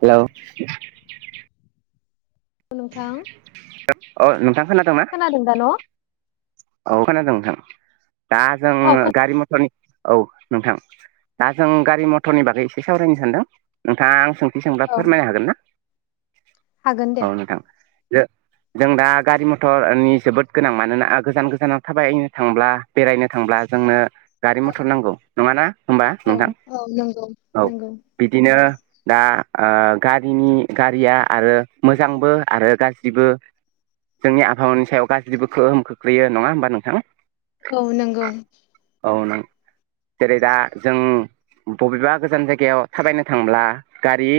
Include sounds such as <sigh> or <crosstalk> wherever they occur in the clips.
हेलाव नोंथां अ नोंथां खोनादोंना खोनादों दा न? औ खोनादों नोंथां दा जोङो औ गारि मथरनि औ नोंथां दा जों गारि मथरनि बागै एसे सावरायनो सानदों नोंथाङा आं सों आं सोंथि सोंब्ला खोना औ फोरमायनो हागोन ना हागोन दे औ नोंथां। जों दा गारि मथरनि जोबोद गोनां मानोना गोजान गोजानाव थाबायनो थांब्ला बेरायनो थांब्ला जोंनो गारि औ मथर नांगौ नङाना होमबा औ नोंथां औ नंगौ औ नंगौ बिदिनो दा ओ गारिनि गारिया आरो मोजांबो आरो गाज्रिबो। जोंनि आबहावानि सायाव गाज्रिबो खोहोम खोख्लैयो नङा होमबा नोंथां? औ नंगौ। औ नों जेरै दा जों बबेबा गोजान जायगायाव थाबायनो थांब्ला गारि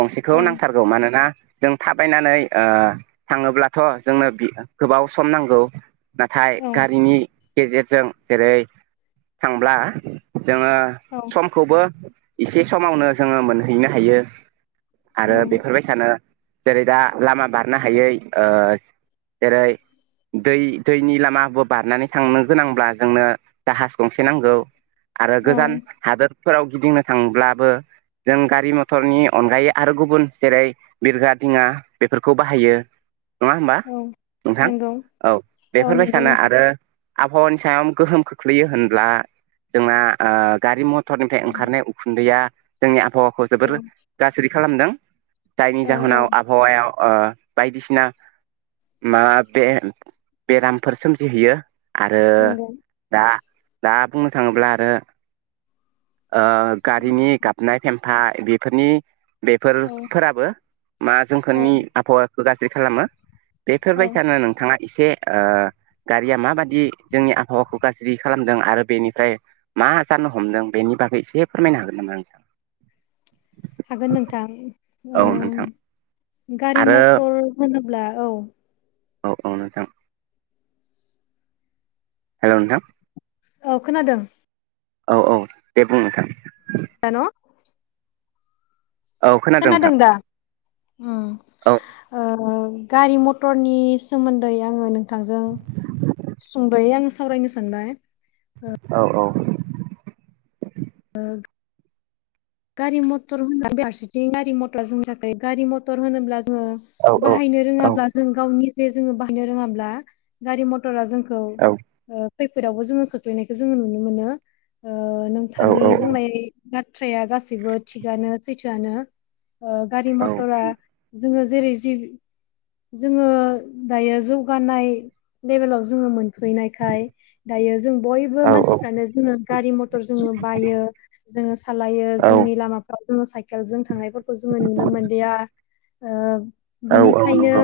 गंसेखौ औ नांथारगौ मानोना जों थाबायनानै ओ थाङोब्लाथ' जोंनो गोबाव सम नांगौ। नाथाय औ गारिनि गेजेरजों जेरै थांब्ला जोङो औ समखौबो एसे समावनो जोङो मोनहैनो हायो। आरो बेफोरबायसानो जेरै दा लामा बारनो हायै ओ जेरै दै दैनि लामाबो बारनानै थांनो गोनांब्ला जोंनो जाहाज गंसे नांगौ। आरो औ गोजान हादोरफोराव गिदिंनो थांब्लाबो जों गारि मथरनि अनगायै आरो गुबुन जेरै बिरग्रा दिङा बेफोरखौ बाहायो। नङा होमबा औ नोंथां नंगौ औ औ नंगौ बेफोरबायसानो नोंथां आरो आबहावानि सायाम गोहोम खोख्लैयो होनब्ला जोंना ओ गारि म थरनिफ्राय ओंखारनाय उखुन्दैया जोंनि आबहावाखौ जोबोर औ गाज्रि खालामदों। जायनि औ जाहोनाव औ आबहावायाव ओ बायदिसिना मा बे बेरामफोर सोमजिहैयो। आरो नंगौ दा दा बुंनो थाङोब्ला आरो ओ गारिनि गाबनाय फेम्फा बेफोरनि बेफोर औ फोराबो मा औ जोंफोरनि आबहावाखौ गाज्रि खालामो। औ बेफोरबायसानो नोंथाङा एसे ओ गारिया माबादि जोंनि आबहावाखौ गाज्रि खालामदों आरो बेनिफ्राय मा जान नो हमदों बेनि बागै एसे फोरमायनो हागोन नामा नोंथां? <inaudible> हागोन नोंथां औ नोंथां ओं गारि आरो मथर होनो ब्ला औ। औ औ नोंथां। हेल' नोंथां। औ खोनादों। औ औ दे बुं नोंथां। जान' औ खोनादों नोंथां दा उम औ ओ गारि मथरनि सोमोन्दै आङो नोंथांजों सुंद'यै आं सावरायनो सानबाय। औ औ। ओग गारि मथर होनोब्ला फारसेथिं गारि मथर जों थाखाय गारि मथर होनोब्ला जोङो औ बाहायनो रोङाब्ला जों गावनि जे जोङो बाहायनो रोङाब्ला गारि मटरा जों औ। खैफोदावबो जोङो खोख्लैनायखौ जोङो नुनो मोनो ओ औ नोंथांनि औ बुंनाय बाथ्राया गासैबो थिगानो सैथोआनो ओ गारि औ मथरा जोङो जेरै जि जोङो दायो जौगानाय लेभेलाव जोङो मोनफैनायखाय दायो जों बयबो औ मानसिफ्रानो जोङो गारि मथर जोङो बायो जोङो सालायो औ जोंनि लामाफ्राव जोङो साइकेल जों थांनायफोरखौ जोङो नुनो मोनलिया ओ औ औ बिनिखायनो नंगौ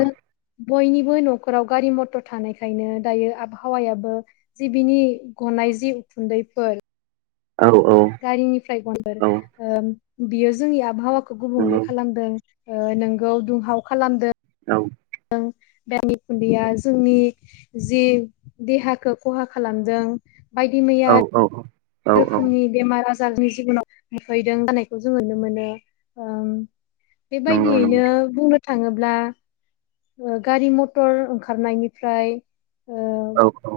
बयनिबो न'खराव गारि मथर थानायखायनो दायो आबहावायाबो जि बिनि गन नायजि उखुन्दैफोर। औ औ गारिनिफ्राय गनबोर नंगौ औ अम बियो जोंनि आबहावाखौ गुबुंले खालामदों। ओ नोंगौ दुंहाव खालामदों। उम <unintelligible> खुन्दैया जोंनि जि देहाखौ खहा खालामदों। बायदि मैया औ-औ-औ। रोखोमनि बेमार आज जायनि जिबनाव मुफैदों गाननायखौ जोङो नुनो मोनो ओं नंगौ नंगौ बेबायदियैनो बुंनो थाङोब्ला। ओ गारि मथर ओंखारनायनिफ्राय। औ-औ।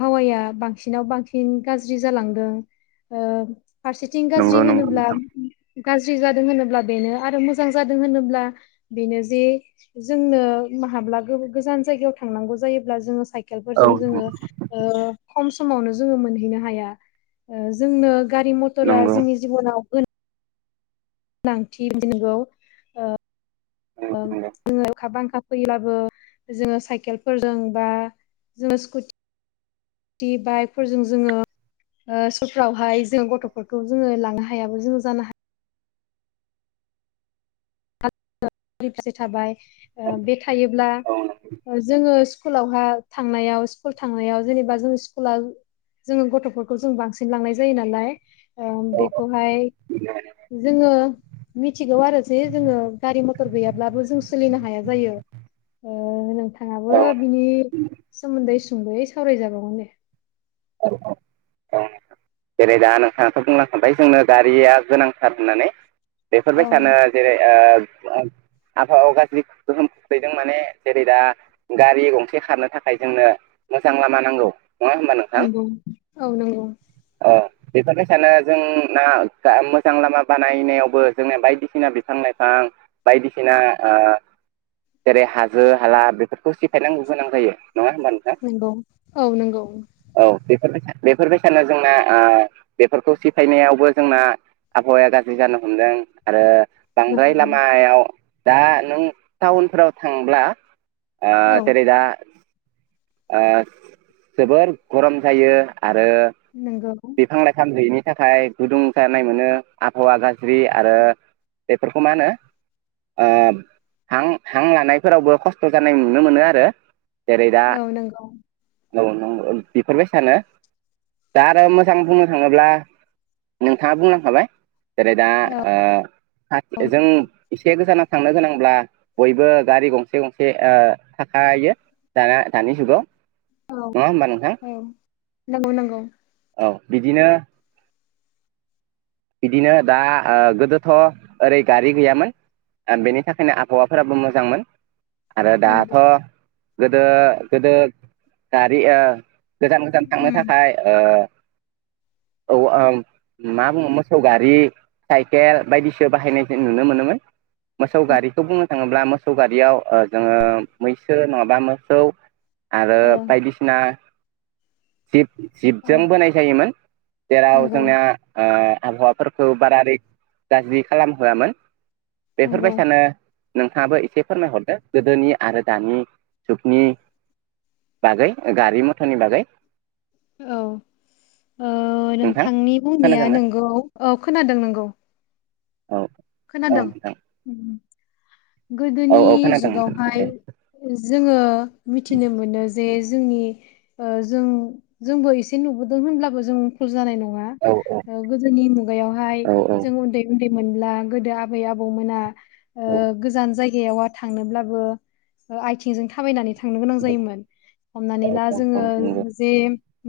हावाया बांसिनाव बांसिन गाज्रि जालांदों ओम फारसेथिं नंगौ गाज्रि नंगौ होनोब्ला नोंथां गाज्रि जादों होनोब्ला बेनो आरो मोजां जादों होनोब्ला बेनो जे जोंनो माहाब्ला गोब गोजान जायगायाव थांनांगौ जायोब्ला जोङो साइक औ केलफोरजों जोङो ओ खम समावनो जोङो मोनहैनो हाया ओ जोंनो गारि मथरा नंगौ नंगौ जोंनि जिबनाव गोनांथि नगौ औ जोङो खाबांखा फैब्लाबो जोङो साइकेलफोरजों बा जोङो स्कुटि बाइकफोरजों जोङो सिकुलफ्रावहाय जों गथ'फोरखौ जोङो लांनो हायो हायाबो जोंङो जानो हाया फिसे थाबाय बे थायोब्ला औ जोङो स्कुलावहा थांनायाव स्कुल थांनायाव जेनेबा जों स्कुला जोङो गथ'फोरखौ जों बांसिन लांनाय जायो नालाय औ बेखौहाय जोङो मिथिगौ आरो जे जोङो गारि मथर गैयाब्लाबो जों सोलिनो हाया जायो नोंथां थाङाबो औ बिनि सोमोन्दै सुंदयै सावरायजाबावगोन दे औ औ जेरै दा नोंथाङाथ' बुंलांखाबबाय जोंनो गारिया गोनांथार होननानै औ बेफोरबाय सानो जेरै आबहावायाव गाज्रि गोहोम खोख्लैदों माने जेरै दा गारि गंसे खारनो थाखाय जोंनो मोजां लामा नांगौ नङा होमबा नोंथां ओं औ नंगौ बेफोरबाय सानो जोंना मोजां लामा बानायनायावबो जोंनि बायदिसिना बिफां लाइफां बिफां बायदिसिना जेरै हाजो हाला बेफोरखौ सिफायनांगौ गोनां जायो नङा होमबा नोंथां नंगौ औ नंगौ बेफोरबाय बेफोरबायसानो जोंना बेफोरखौ सिफायनायावबो जोंना आबहावाया गाज्रि जानो हमदों आरो बांद्राय नंगौ लामायाव दा नों टाउनफोराव थांब्ला आ औ जेरै दा जोबोर गरम जायो आरो नंगौ बिफां लाइफां गैयैनि थाखाय गुदुं जानाय मोनो आबहावा गाज्रि आरो बेफोरखौ मानो ओ हां हां लानायफोरावबो खस्थ' जानाय नुनो मोनो आरो जेरै दा औ नंगौ। औ नंगौ बेफोरबायसाना? दा दा मोजां बुंनो थाङोब्ला नोंथांङा बुंलांखाबाय। जेरै दा औ ओ औ जों नंगौ एसे गोजानाव थांनो गोनांब्ला बयबो गारि गंसे गंसे ओ थाखायो। दाना दानि जुगाव। औ नंङा होमबा नोंथां? औ नंगौ नंगौ औ बिदिनो बिदिनो दा ओ गोदोथ' ओरै गारि गैयामोन। बेनि थाखायनो आबहावाफोराबो मोजांमोन। आरो नंगौ दाथ' गोदो गोदो गारि ओ गोजान गोजान थांनो उम थाखाय ओ औ ओं मा बुंङोमोन? मोसौगारि साइकेल बायदिसो बाहायनाय जों नुनो मोनोमोन। मोसौ गारिखौ बुंनो थांङोब्ला मोसौ गारियाव ओ जोंङो मैसो नंङाबा मोसौ आरो ओ बायदिसिना जिब जिबजों ओ बोनाय जायोमोन जेराव नंगौ जोंनाओ आबहावाफोरखौ बारा रैख गाज्रि खालामहोआमोन नंगौ बेफोरबायसानो नोंथाङाबो एसे फोरमायहरदो गोदोनि आरो दानि जुगनि बागै गारि मथरनि बागै। औ ओ नोंथां नोंथांनि बुंनाया खोनादोंना नोंगौ। औ खोनादों नंगौ। औ औ खोनादों नोंथां उम। औ खोनादों नोंथां दे औ नंगौ औ नंगौ औ नंगौ औ नंगौ औ गोदोनि जुगावहाय जोंङो मिथिनो मोनो जे जोंनि ओ जों-जोंबो एसे नुबोदों होनब्लाबो जों भुल जानाय नं ङा ओ गोदोनि मुगायावहाय जों उन्दैउन्दै मोनब्ला गोदो आबै आबौमोना ओ गोजान जाय गायाव थांनोब्लाबो ओ आइथिंजों थाबायनानै थांनो गोनां जायोमोन हमनानै ला जोंङो जे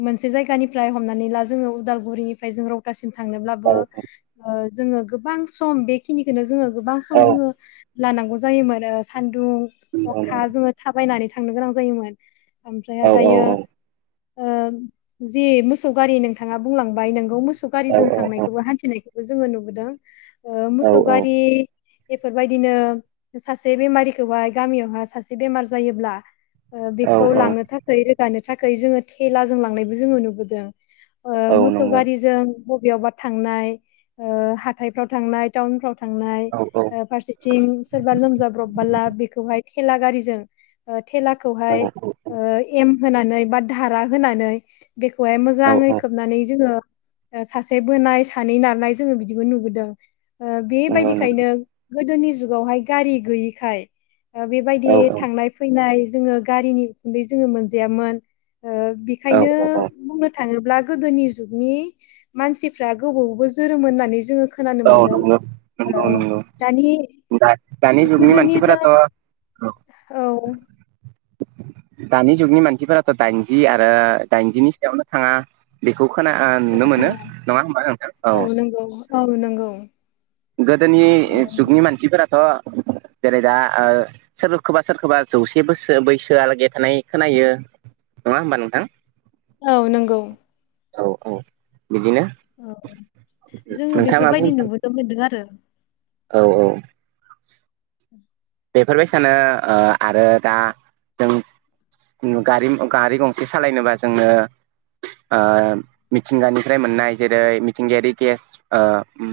मोनसे जायगानिफ्राय हमनानै ला जोंङो उदालगुरिनिफ्राय जों रौतासिम थांनोब्लाबो ओ जोंङो गोबां सम बेखिनिखोनो जोंङो गोबां सम जोंङो लानांगौ जायोमोन ओ सान दुं अखा जोंङो थाबायनानै थांनो गोनां जायोमोन ओमफ्राय दायो ओ जि मोसौ गारि नोंथांङा बुंलांबाय नोंगौ मोसौ गारिदों थांनायखौबो हान्थिनाय जोंङो नुबोदों ओ मोसौ गारि बेफोरबायदिनो सासे बेमारिखौहाय गामियावहा सासे बेमार जायोब्ला ओ बेखौ लांनो थाखाय रोगानो थाखाय जोंङो थेला जों लांनायबो जोंङो नुबोदों। ओ मोसौ गारिजों बबेयावबा थांनाय ओ हाथायफ्राव थांनाय टाउनफ्राव थांनाय ओ फारसेथिं सोरबा लोमजाब्रबोला बेखौहाय थेला गारिजों ओ थेलाखौहाय ओ एम होनानै बा धारा होनानै बेखौहाय मोजाङै खोबनानै जोंङो सासे बोनाय सानै नारनाय जोंङो बिदिबो नुबोदों ओ बेबायदिखायनो गोदोनि जुगावहाय गारि गैयिखाय ओ बेबायदि थांनाय फैनाय जोंङो गारिनि उखुन्दै जोंङो मोनजायामोन ओ बेखायनो बुंनो थांङोब्ला गोदोनि जुगनि मानसिफ्रा गोबावबो जोरोमोन होननानै जोंङो खोनानो औ मोन्दों। ओ नंगौ नंगौ दानि दानि जुगनि गोदोनिजों मानसिफोराथ' औ। दानि जुगनि मानसिफोराथ' दाइनजि आरो दाइनजिनि सायावनो थांङा बे खौ खोना आ नुनो मोनो थाङा नंङा होमबा नोंथां? औ। औ नंगौ। गोदोनि औ जुगनि मानसिफोराथ' <inaudible> जेरै दा ओ सोबोखौबा सोरखौबा जौसे बोसोर बैसो आलागि थानाय खोनायो नङा हमबा नोंथां? औ नंगौ। औ औ बिदिनो औ जोङो नोंथाङा मा बुंनो बेफोरबायदि सानो? नुबोदो मोनदों आरो औ औ बेफोर सानो आ आरो दा जों उम गारिम गारि गंसे सालायनोबा जोंनो आ मिथिंगानिफ्राय मोननाय जेरै-मिथिंगायारि गेस आ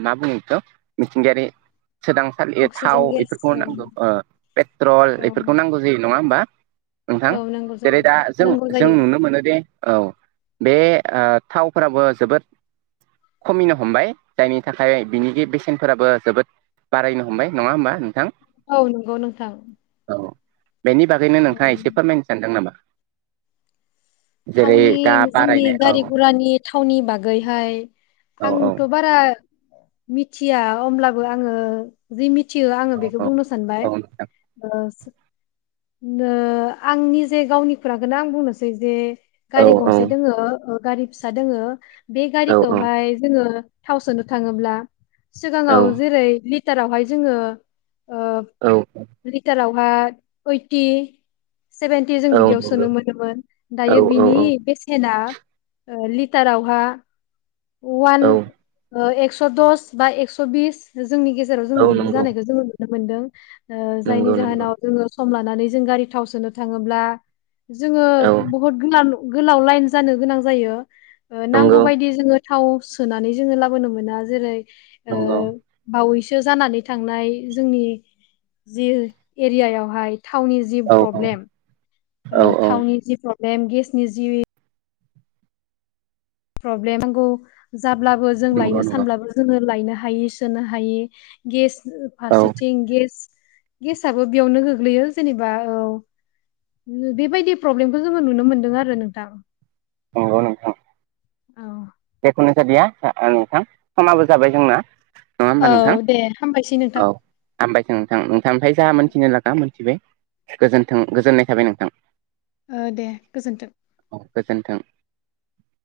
मा बुङो बेखौ? मिथिंगायारि सोदांसालि थाव अक्सिजेन गेस बेफोरखौ औ नांगौ। आ पेट्रल औ बेफोरखौ नांगौ जायो नङा होमबा नोंथां औ नांगौ जायो जेरै- दा जों नांगौ जों जायो नुनो मोनोदे औ बे आ थावफोराबो जोबोद खमिनो हमबाय जायनि थाखाय बिनि बेसेनफोराबो जोबोद बारायनो हमबाय नङा होमबा नोंथां औ नंगौ नोंथां। औ बेनि बागैनो औ नोंथाङा एसे फोरमायनो सानदों नामा? जेरै दा थावनि जोंनि बारायनाय औ गारि गुरानि थावनि बागैहाय औ औ आंथ' बारा मिथिया अमब्लाबो आङो जि मि थियो आङो औ बेखौ औ बुंनो सानबाय औ नोंथां ओ नो आंनि जे गावनि खोरांखौनो आं बुंनोसै जे औ गारि गंसे दोङो ओ गारि फिसा दोङो बे औ गारिखौहाय जोङो थाव सोनो थाङोब्ला औ सिगाङाव जेरै लिटारावहाय जोङो ओ लिटारावहा ओइटि सेभेनटि जों नंगौ औ बिदियाव सोनो मोनोमोन औ दायो औ बिनि औ बेसेना ओ लिटारावहा अवान ओ एकस' दस बा एकस' बिस जोंनि गेजेराव जोङो नंगौ बिदि जानायखौ जोङो नुनो मोनदों ओ जायनि नंगौ नंगौ जाहोनाव जोङो सम लानानै जों गारि थाव सोनो थाङोब्ला जोङो औ बुहुत <unintelligible> गोलाव लाइन जानो गोनां जायो ओ नांगौ नंगौ बायदि जोङो थाव सोनानै जोङो लाबोनो मोना जेरै ओ नंगौ बावै सो जानानै थांनाय जोंनि जि एरियायावहाय थावनि जि औ प्रब्लेम औ ओ औ थावनि जि प्रब्लेम गेसनि जि प्रब्लेम नांगौ जाब्लाबो जों लायनो नंगौ नंगौ सानब्लाबो जोंङो लायनो हायि सोनो हायि गेस ओ औ फारसेथिं गेस गेसआबो बेयावनो गोग्लैयो जेनेबा औ बेबायदि प्रब्लेमखौ जोङो नुनो मोनदों आरो नोंथां नंगौ नोंथा औ जेखुनु जादिया ओ नोंथां समाबो जाबाय जोंना नङा होमबा नोंथां औ दे हामबायसै नोंथां औ हामबायसो नोंथां नोंथांनिफाय जा मोनथिनो लागा मोनथिबाय गोजोनथों गोजोननाय थाबाय नोंथां ओ दे गोजोन्थों औ गोजोन्थों